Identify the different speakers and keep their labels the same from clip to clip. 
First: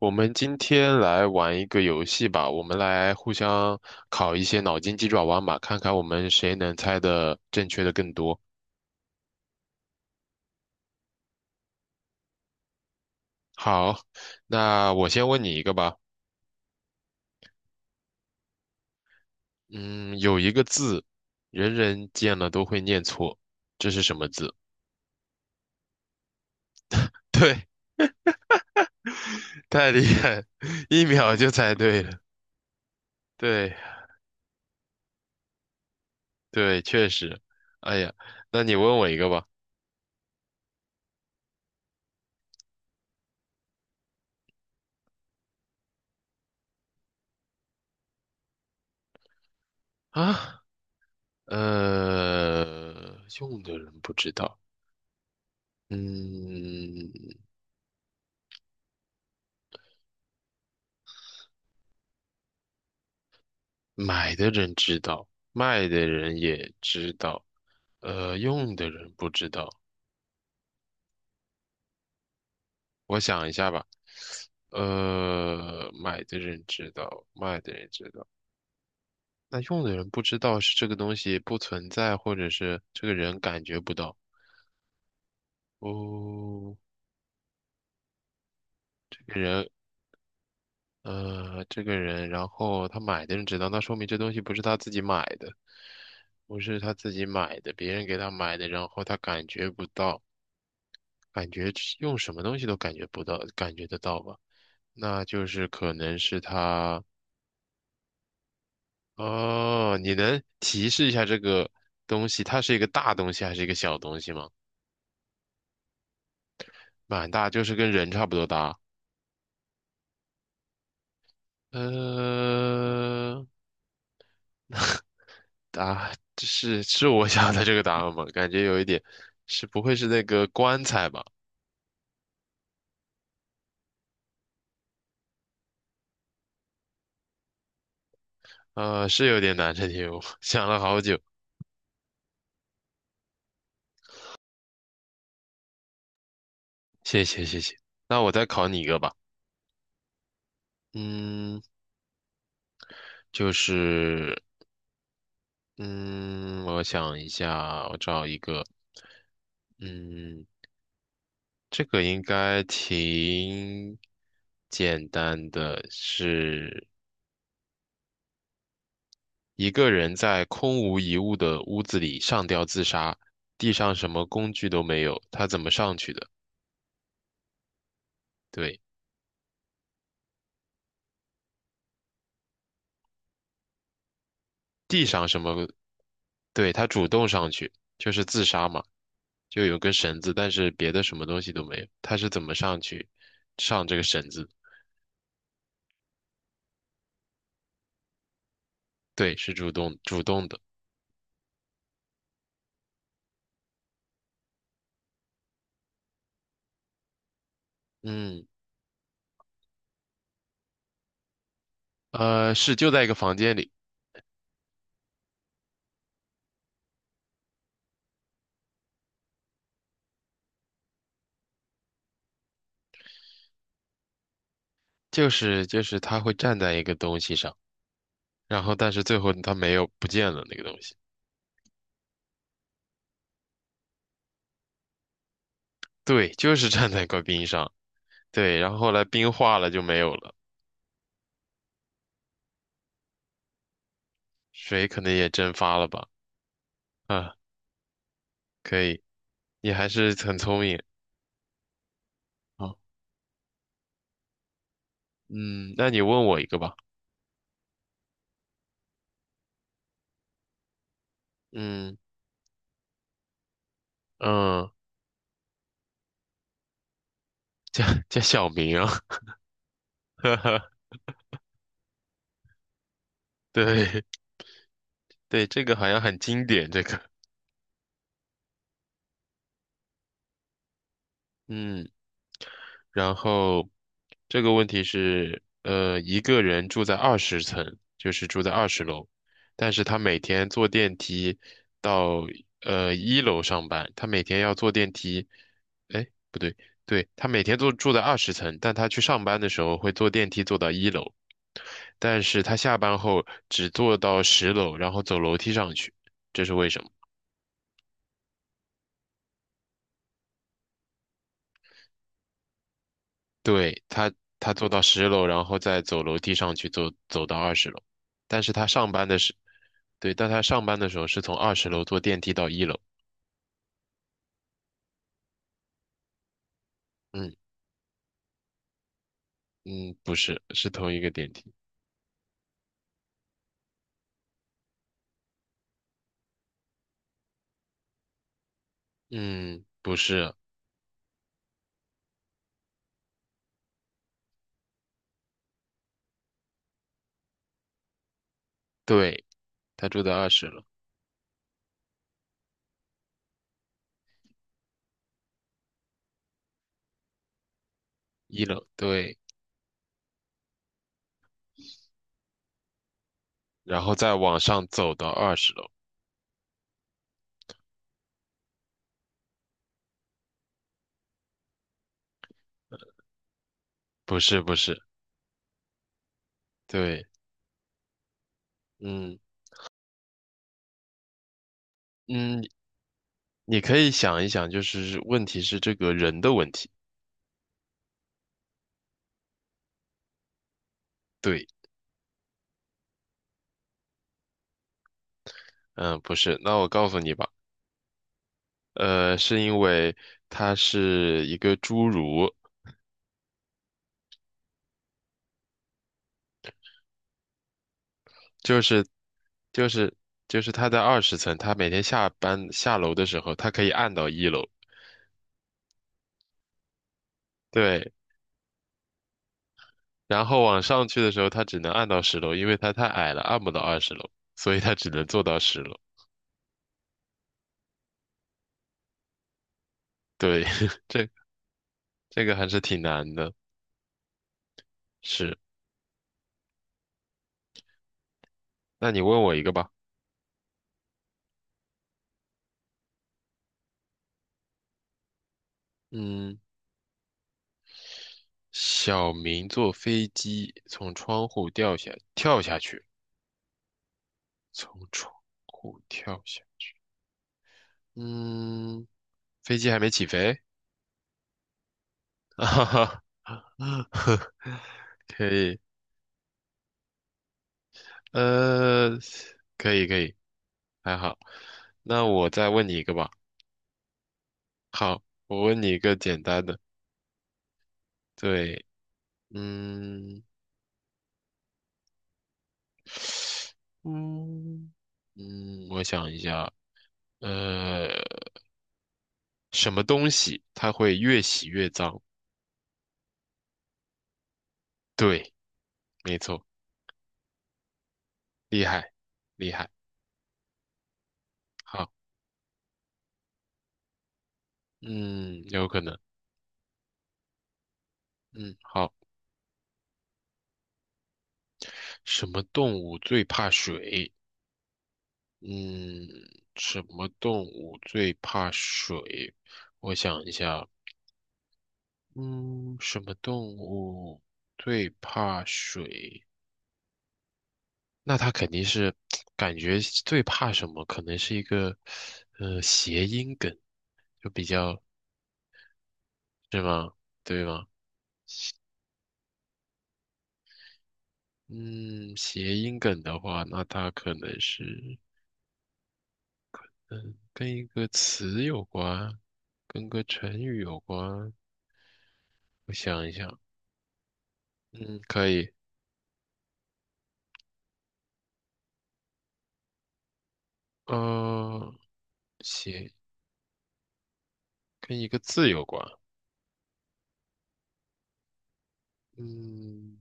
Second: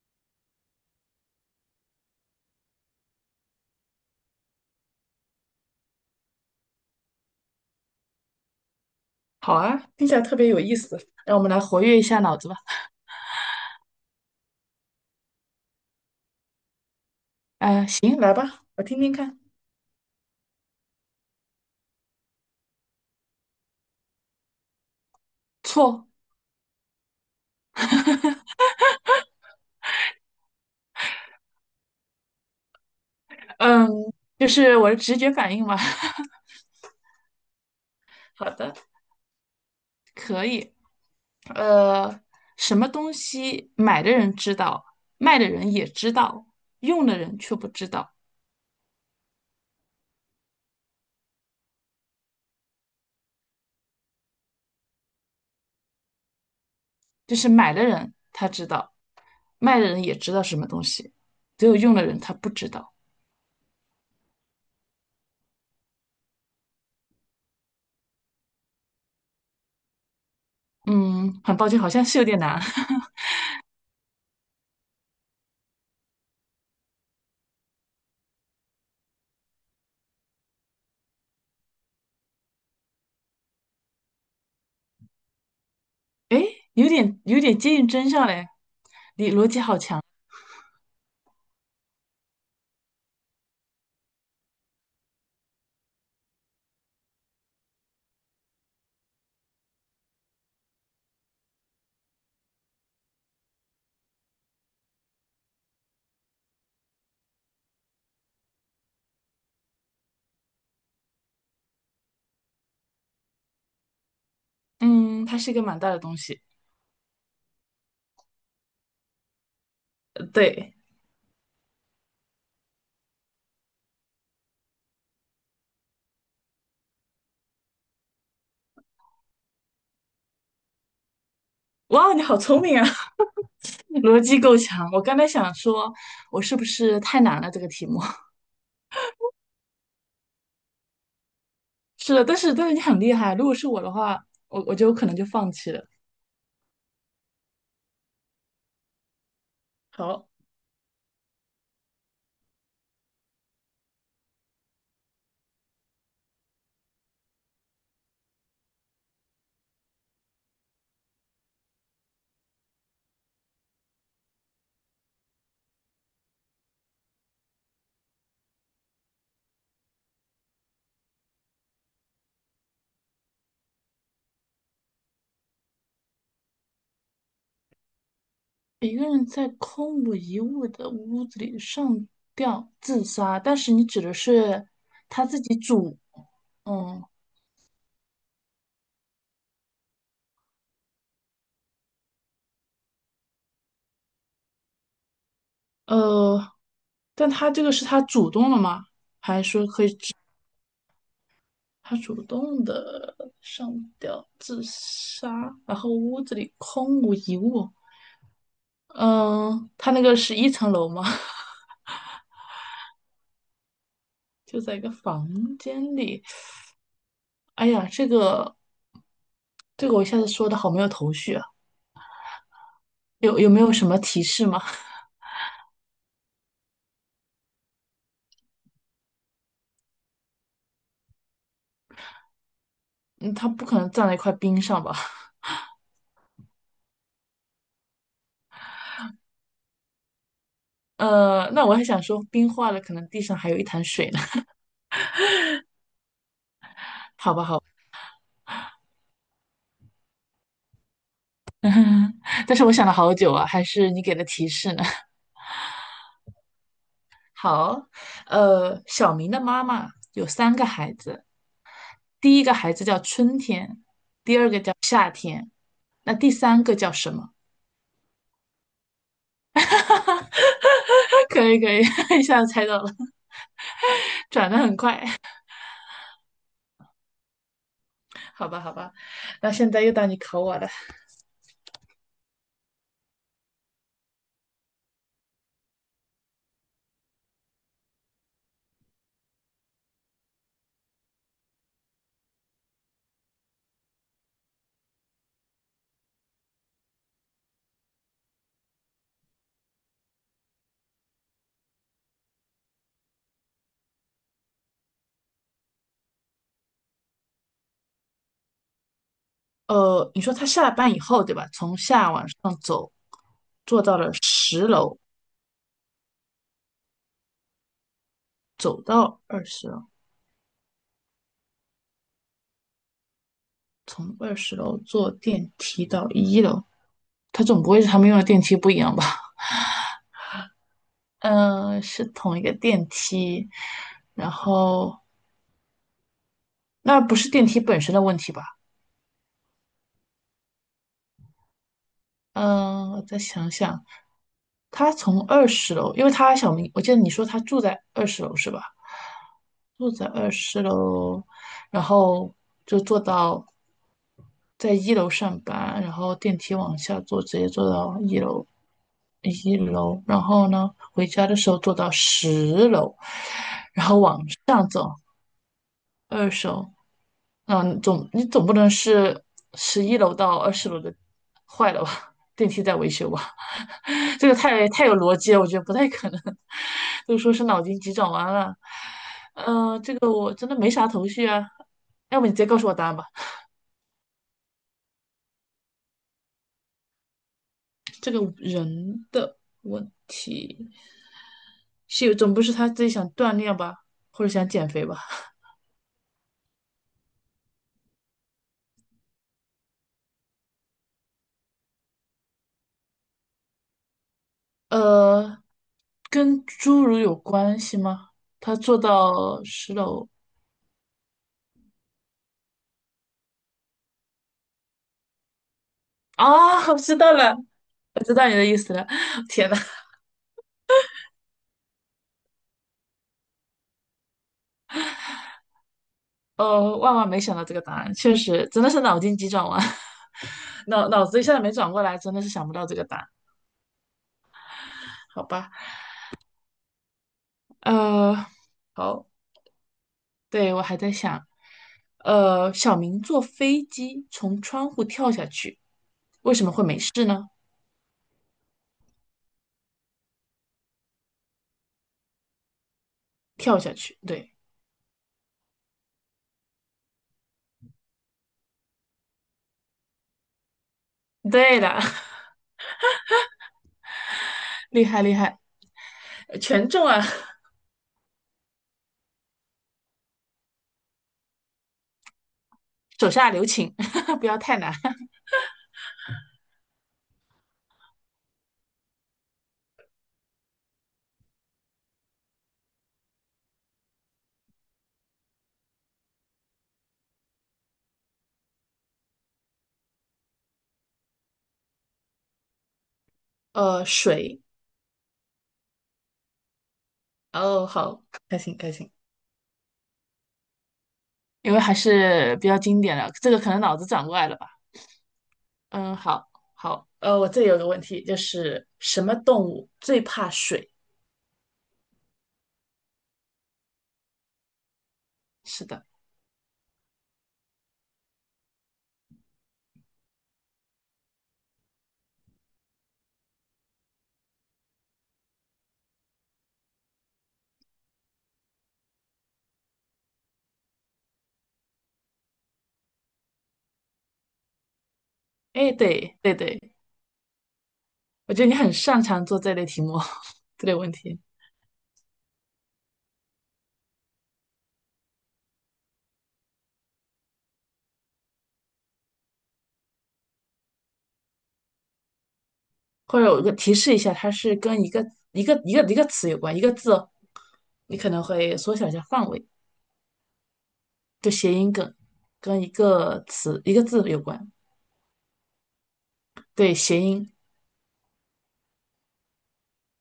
Speaker 1: 我们今天来玩一个游戏吧，我们来互相考一些脑筋急转弯吧，看看我们谁能猜的正确的更多。
Speaker 2: 好啊，听起来特别有意思，让我们来活跃一下脑子吧。
Speaker 1: 好，那我先问你一个吧。
Speaker 2: 行，来吧，我听听看。
Speaker 1: 嗯，有一个字，人人见了都会念错，这是什么字？
Speaker 2: 错，
Speaker 1: 对，太厉害了1秒就猜对了。对，
Speaker 2: 嗯，就是我的直觉反应嘛。
Speaker 1: 对，确实。哎呀，
Speaker 2: 好
Speaker 1: 那你
Speaker 2: 的，
Speaker 1: 问我一个吧。
Speaker 2: 可以。呃，什么东西买的人知道，卖的人也知道，用的人却不知道。
Speaker 1: 啊，呃，用的人不知道。嗯，
Speaker 2: 就是买的人他知道，卖的人也知道什么东西，只有用的人他不知道。
Speaker 1: 买的人知道，卖的人也知道，用的人不知道。
Speaker 2: 嗯，很抱歉，好像是有点难。
Speaker 1: 我想一下吧，买的人知道，卖的人知道，那用的人不知道是这个东西不存在，或者是这个人感觉不到。
Speaker 2: 诶，
Speaker 1: 哦，
Speaker 2: 有点接近真相嘞，
Speaker 1: 这
Speaker 2: 你
Speaker 1: 个
Speaker 2: 逻辑
Speaker 1: 人，
Speaker 2: 好。
Speaker 1: 呃，这个人，然后他买的人知道，那说明这东西不是他自己买的，不是他自己买的，别人给他买的，然后他感觉不到，感觉用什么东西都感觉不到，感觉得到吧？那就是可能是它哦，你能提示一下这个东西，它是一个大东西还是一个小东西吗？
Speaker 2: 嗯，它是一个蛮大的东西。
Speaker 1: 蛮大，就是跟人差不多大。
Speaker 2: 对，
Speaker 1: 呃，这是我想的这个答案吗？感觉有一点，是不会是那个棺材吧？
Speaker 2: 哇，你好聪明啊，逻辑够强。我刚才想说，我是不是太难了这个题目？
Speaker 1: 是有点难这题，我想了好久。
Speaker 2: 是的，但是你很厉害啊。如果是我的话，我就可能就放弃了。
Speaker 1: 谢谢谢谢，那我再考你一个吧。
Speaker 2: 好，
Speaker 1: 嗯，就是嗯，我想一下，我找一个，嗯。这个应该挺简单的，是一个人在空无一物的屋子里上吊自杀，地上什么工具都没有，他怎么上去的？对，
Speaker 2: 一个人在空无一物的屋子里上吊自杀，但是你指的是
Speaker 1: 地
Speaker 2: 他
Speaker 1: 上什
Speaker 2: 自己
Speaker 1: 么？
Speaker 2: 主，
Speaker 1: 对，他
Speaker 2: 嗯
Speaker 1: 主动上去，就是自杀嘛，就有根绳子，但是别的什么东西都没有，他是怎么上去上这个绳子？
Speaker 2: 呃，但他这个是他主动了吗？
Speaker 1: 对，
Speaker 2: 还是
Speaker 1: 是
Speaker 2: 说
Speaker 1: 主
Speaker 2: 可
Speaker 1: 动
Speaker 2: 以？
Speaker 1: 主动的，
Speaker 2: 他主动的上吊自杀，然后屋子里空无一物。
Speaker 1: 嗯，
Speaker 2: 嗯，他那个是一层楼吗？
Speaker 1: 是就在一个房间里，
Speaker 2: 就在一个房间里。哎呀，这个我一下子说的好没有头绪啊，有没有什么提示吗？
Speaker 1: 就是他会站在一个东西上。然后但是最后它没有不见了那个东西，
Speaker 2: 嗯，他不可能站在一块冰上吧？
Speaker 1: 对，就是站在块冰上，对，然后后来冰化了就没有了，
Speaker 2: 那我还想说冰化了，可能地上还有一潭水呢。
Speaker 1: 水可能也蒸发了吧，
Speaker 2: 好
Speaker 1: 啊，
Speaker 2: 吧，好吧，
Speaker 1: 可以，你还是很聪明
Speaker 2: 但是我
Speaker 1: 啊，
Speaker 2: 想了好久啊，还是你给的提示呢。
Speaker 1: 嗯，那你问我一个吧，
Speaker 2: 好，小明的妈妈有3个孩子，
Speaker 1: 嗯
Speaker 2: 第一个孩子叫春天，
Speaker 1: 嗯，
Speaker 2: 那第三个叫什么？
Speaker 1: 叫小明啊，哈哈
Speaker 2: 可以可以，一下子猜到了，
Speaker 1: 对，
Speaker 2: 转的很快，
Speaker 1: 对，这个好像很经典，这个，
Speaker 2: 好吧好吧，那现在又到你考我了。
Speaker 1: 嗯。然后这个问题是，一个人住在二十层，就是住在二十楼，但是他每天坐电梯到一楼上班，他每天要坐电梯，哎，不对，对，他每天都住在二十层，但他去上班的时候会坐电梯坐到一楼，但是他下班后只坐到十楼，然后走楼梯上去，这是为什么？
Speaker 2: 你说他下了班以后，对吧？从下往上走，
Speaker 1: 对，
Speaker 2: 坐到了
Speaker 1: 他
Speaker 2: 十
Speaker 1: 坐到
Speaker 2: 楼，
Speaker 1: 十楼，然后再走楼梯上去，走到二十楼。但是他
Speaker 2: 走
Speaker 1: 上班的
Speaker 2: 到
Speaker 1: 时，
Speaker 2: 二十楼，
Speaker 1: 对，但他上班的时候是从二十楼坐电梯到一楼。
Speaker 2: 从二十楼坐电梯到一楼。
Speaker 1: 嗯
Speaker 2: 他总不会是他们用的电梯不一样吧？
Speaker 1: 嗯，不是，是同一个 电梯。
Speaker 2: 嗯、是同一个电梯，然后那不是电梯本身的问题吧？
Speaker 1: 嗯，不是，
Speaker 2: 嗯，我再想想，他从二十楼，因为他小明，我记得你说他住在二十楼是吧？
Speaker 1: 对，他
Speaker 2: 住
Speaker 1: 住
Speaker 2: 在
Speaker 1: 在二
Speaker 2: 二
Speaker 1: 十
Speaker 2: 十
Speaker 1: 楼，
Speaker 2: 楼，然后就坐到在一楼上班，然后电梯往下坐，直接坐到一
Speaker 1: 一
Speaker 2: 楼，
Speaker 1: 楼，对，
Speaker 2: 一楼，然后呢，回家的时候坐到十楼，
Speaker 1: 然
Speaker 2: 然
Speaker 1: 后
Speaker 2: 后
Speaker 1: 再
Speaker 2: 往
Speaker 1: 往上
Speaker 2: 上
Speaker 1: 走
Speaker 2: 走
Speaker 1: 到二十楼。
Speaker 2: 二楼，嗯，你总不能是11楼到20楼的坏了吧？电梯在维修吧？
Speaker 1: 不
Speaker 2: 这个
Speaker 1: 是，不
Speaker 2: 太
Speaker 1: 是，
Speaker 2: 太有逻辑了，我觉得不太可能。
Speaker 1: 对，
Speaker 2: 都说是脑筋急转弯了，
Speaker 1: 嗯
Speaker 2: 这个我真的没啥头绪啊。要不你直
Speaker 1: 嗯，
Speaker 2: 接告诉我答案吧。
Speaker 1: 你可以想一想，就是问题是这个人的问题。
Speaker 2: 这个人的问题
Speaker 1: 对，
Speaker 2: 是有，总不是他自己想锻炼吧，或者想减肥吧？
Speaker 1: 嗯，不是，那我告诉你吧。是因为它是一个侏儒，
Speaker 2: 呃，跟侏儒有关系吗？他
Speaker 1: 就
Speaker 2: 坐
Speaker 1: 是
Speaker 2: 到
Speaker 1: 就
Speaker 2: 十
Speaker 1: 是
Speaker 2: 楼
Speaker 1: 就是他在二十层，他每天下班下楼的时候，他可以按到一楼，
Speaker 2: 啊，我知道了，
Speaker 1: 对，
Speaker 2: 我知道你的意思了。天呐，
Speaker 1: 然后往上去的时候，他只能按到十楼，因为他太矮了，按不到二十楼，所以他只能做到十楼。
Speaker 2: 哦，万万没想到这个答案，确实真的是脑筋急转弯，
Speaker 1: 对，
Speaker 2: 脑脑
Speaker 1: 这
Speaker 2: 子一下子没转过来，真的
Speaker 1: 这
Speaker 2: 是
Speaker 1: 个还
Speaker 2: 想不
Speaker 1: 是
Speaker 2: 到这
Speaker 1: 挺
Speaker 2: 个答案。
Speaker 1: 难的。
Speaker 2: 好
Speaker 1: 是，
Speaker 2: 吧，呃，
Speaker 1: 那你
Speaker 2: 好，
Speaker 1: 问我一个吧。
Speaker 2: 对，我还在想，小明坐飞机从窗户跳下去，为
Speaker 1: 嗯，
Speaker 2: 什么会没事呢？
Speaker 1: 小明坐飞机从窗户掉下，跳下去，
Speaker 2: 跳下去，对，
Speaker 1: 从窗户跳下。嗯，飞机还没起飞？
Speaker 2: 对的，
Speaker 1: 啊哈哈，
Speaker 2: 厉害厉
Speaker 1: 可
Speaker 2: 害，
Speaker 1: 以，
Speaker 2: 全中啊！
Speaker 1: 呃，可以可以，还好。那我再问你一个吧。
Speaker 2: 手下留情，不要太难。
Speaker 1: 好，我问你一个简单的。对，嗯嗯嗯，我想一下，呃，什么东西它会越洗越脏？
Speaker 2: 水，
Speaker 1: 对，没错，
Speaker 2: 哦，好，开心
Speaker 1: 厉
Speaker 2: 开心。
Speaker 1: 害厉害。
Speaker 2: 因为还
Speaker 1: 好，
Speaker 2: 是比较经典的，这个可能脑子转不过来了吧？
Speaker 1: 嗯，有可
Speaker 2: 嗯，
Speaker 1: 能。
Speaker 2: 好，好，我这里有个问题，就
Speaker 1: 嗯，
Speaker 2: 是
Speaker 1: 好，
Speaker 2: 什么动物最怕水？
Speaker 1: 什么动物最怕水？
Speaker 2: 是的，
Speaker 1: 嗯，什么动物最怕水？我想一下，嗯，什么动物最怕水？那它肯定是 感觉最怕什么？可能是一个谐音梗，就比较，
Speaker 2: 哎，对，对对，
Speaker 1: 是吗？对吗？
Speaker 2: 我觉得你很擅长做这类题目，这类问题，
Speaker 1: 嗯，谐音梗的话，那它可能是嗯跟一个词有关，跟个成语有关。我想一
Speaker 2: 或者
Speaker 1: 想，
Speaker 2: 我个提示一下，它是跟
Speaker 1: 嗯，可以，
Speaker 2: 一个词有关，一个字哦，你可能会缩小一下范围，就谐
Speaker 1: 呃。
Speaker 2: 音梗，跟一
Speaker 1: 写
Speaker 2: 个词一个字有关，
Speaker 1: 跟一个字有关。
Speaker 2: 对，谐音，
Speaker 1: 嗯，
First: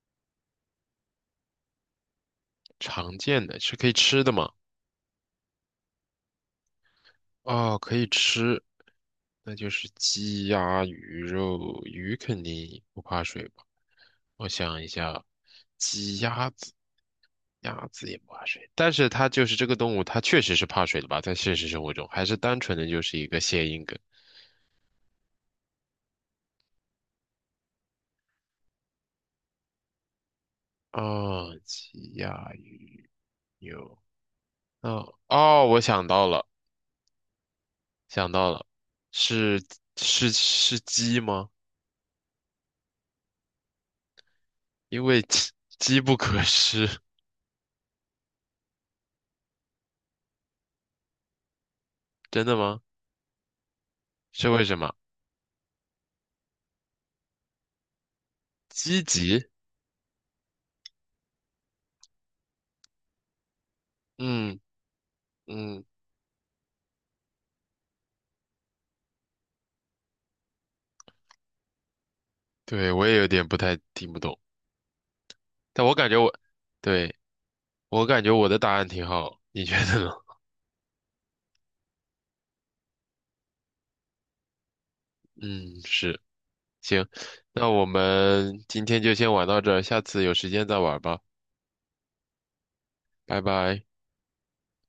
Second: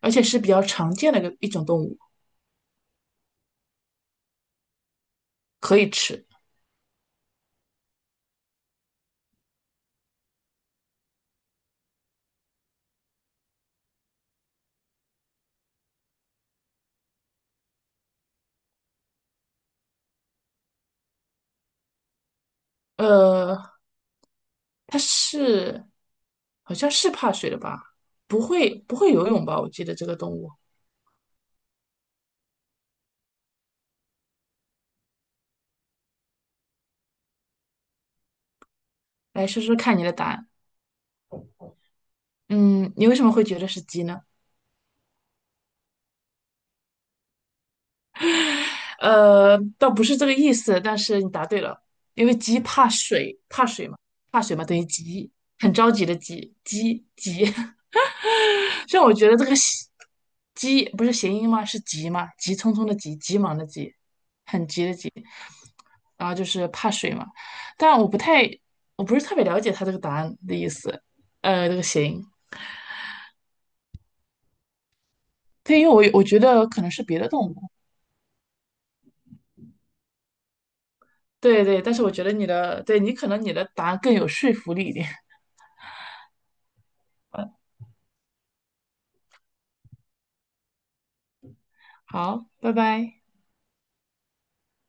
Speaker 2: 而且是比较常见的一种动物，
Speaker 1: 常见的是可以吃的吗？
Speaker 2: 可以吃，
Speaker 1: 哦，可以吃，那就是鸡鸭鱼肉。鱼肯定不怕水吧？我想一下，鸡鸭子，鸭子也不怕水，但是它就是这个动物，它确实是怕水的吧？在现实生活中，还是单纯的就是一个谐
Speaker 2: 呃，
Speaker 1: 音梗。
Speaker 2: 它是好像是怕水的吧？不会游泳吧？我记得这个动物。
Speaker 1: 啊？哦鸡鸭鱼肉。哦哦，我想到了，想到了，
Speaker 2: 来
Speaker 1: 是
Speaker 2: 说说看你的答
Speaker 1: 是
Speaker 2: 案。
Speaker 1: 是鸡吗？
Speaker 2: 嗯，你为什么会觉得是鸡呢？
Speaker 1: 因为机不可失，
Speaker 2: 倒不是这个意思，但是你答对了，因为
Speaker 1: 真的
Speaker 2: 鸡
Speaker 1: 吗？
Speaker 2: 怕水，怕水嘛，怕
Speaker 1: 是
Speaker 2: 水
Speaker 1: 为
Speaker 2: 嘛等
Speaker 1: 什
Speaker 2: 于
Speaker 1: 么？
Speaker 2: 急，很着急的急，急急。虽
Speaker 1: 积
Speaker 2: 然我觉得这
Speaker 1: 极？
Speaker 2: 个喜急不是谐音吗？是急吗？急匆匆的急，急忙的急，
Speaker 1: 嗯
Speaker 2: 很急的急。
Speaker 1: 嗯，
Speaker 2: 然后就是怕水嘛，但我不太，我不是特别了解它这个答案的意思，这个谐音。
Speaker 1: 对，我也有点不太听不懂，
Speaker 2: 对，
Speaker 1: 但
Speaker 2: 因
Speaker 1: 我感
Speaker 2: 为
Speaker 1: 觉
Speaker 2: 我
Speaker 1: 我，
Speaker 2: 觉得可能是
Speaker 1: 对，
Speaker 2: 别的动物。
Speaker 1: 我感觉我的答案挺好，你觉得呢？
Speaker 2: 对对，但是我觉得你的，对你可能你的答案更有说服力一点。
Speaker 1: 嗯，是，行，那我们今天就先玩到这儿，下次有时间再玩吧，
Speaker 2: 好，拜拜。
Speaker 1: 拜拜。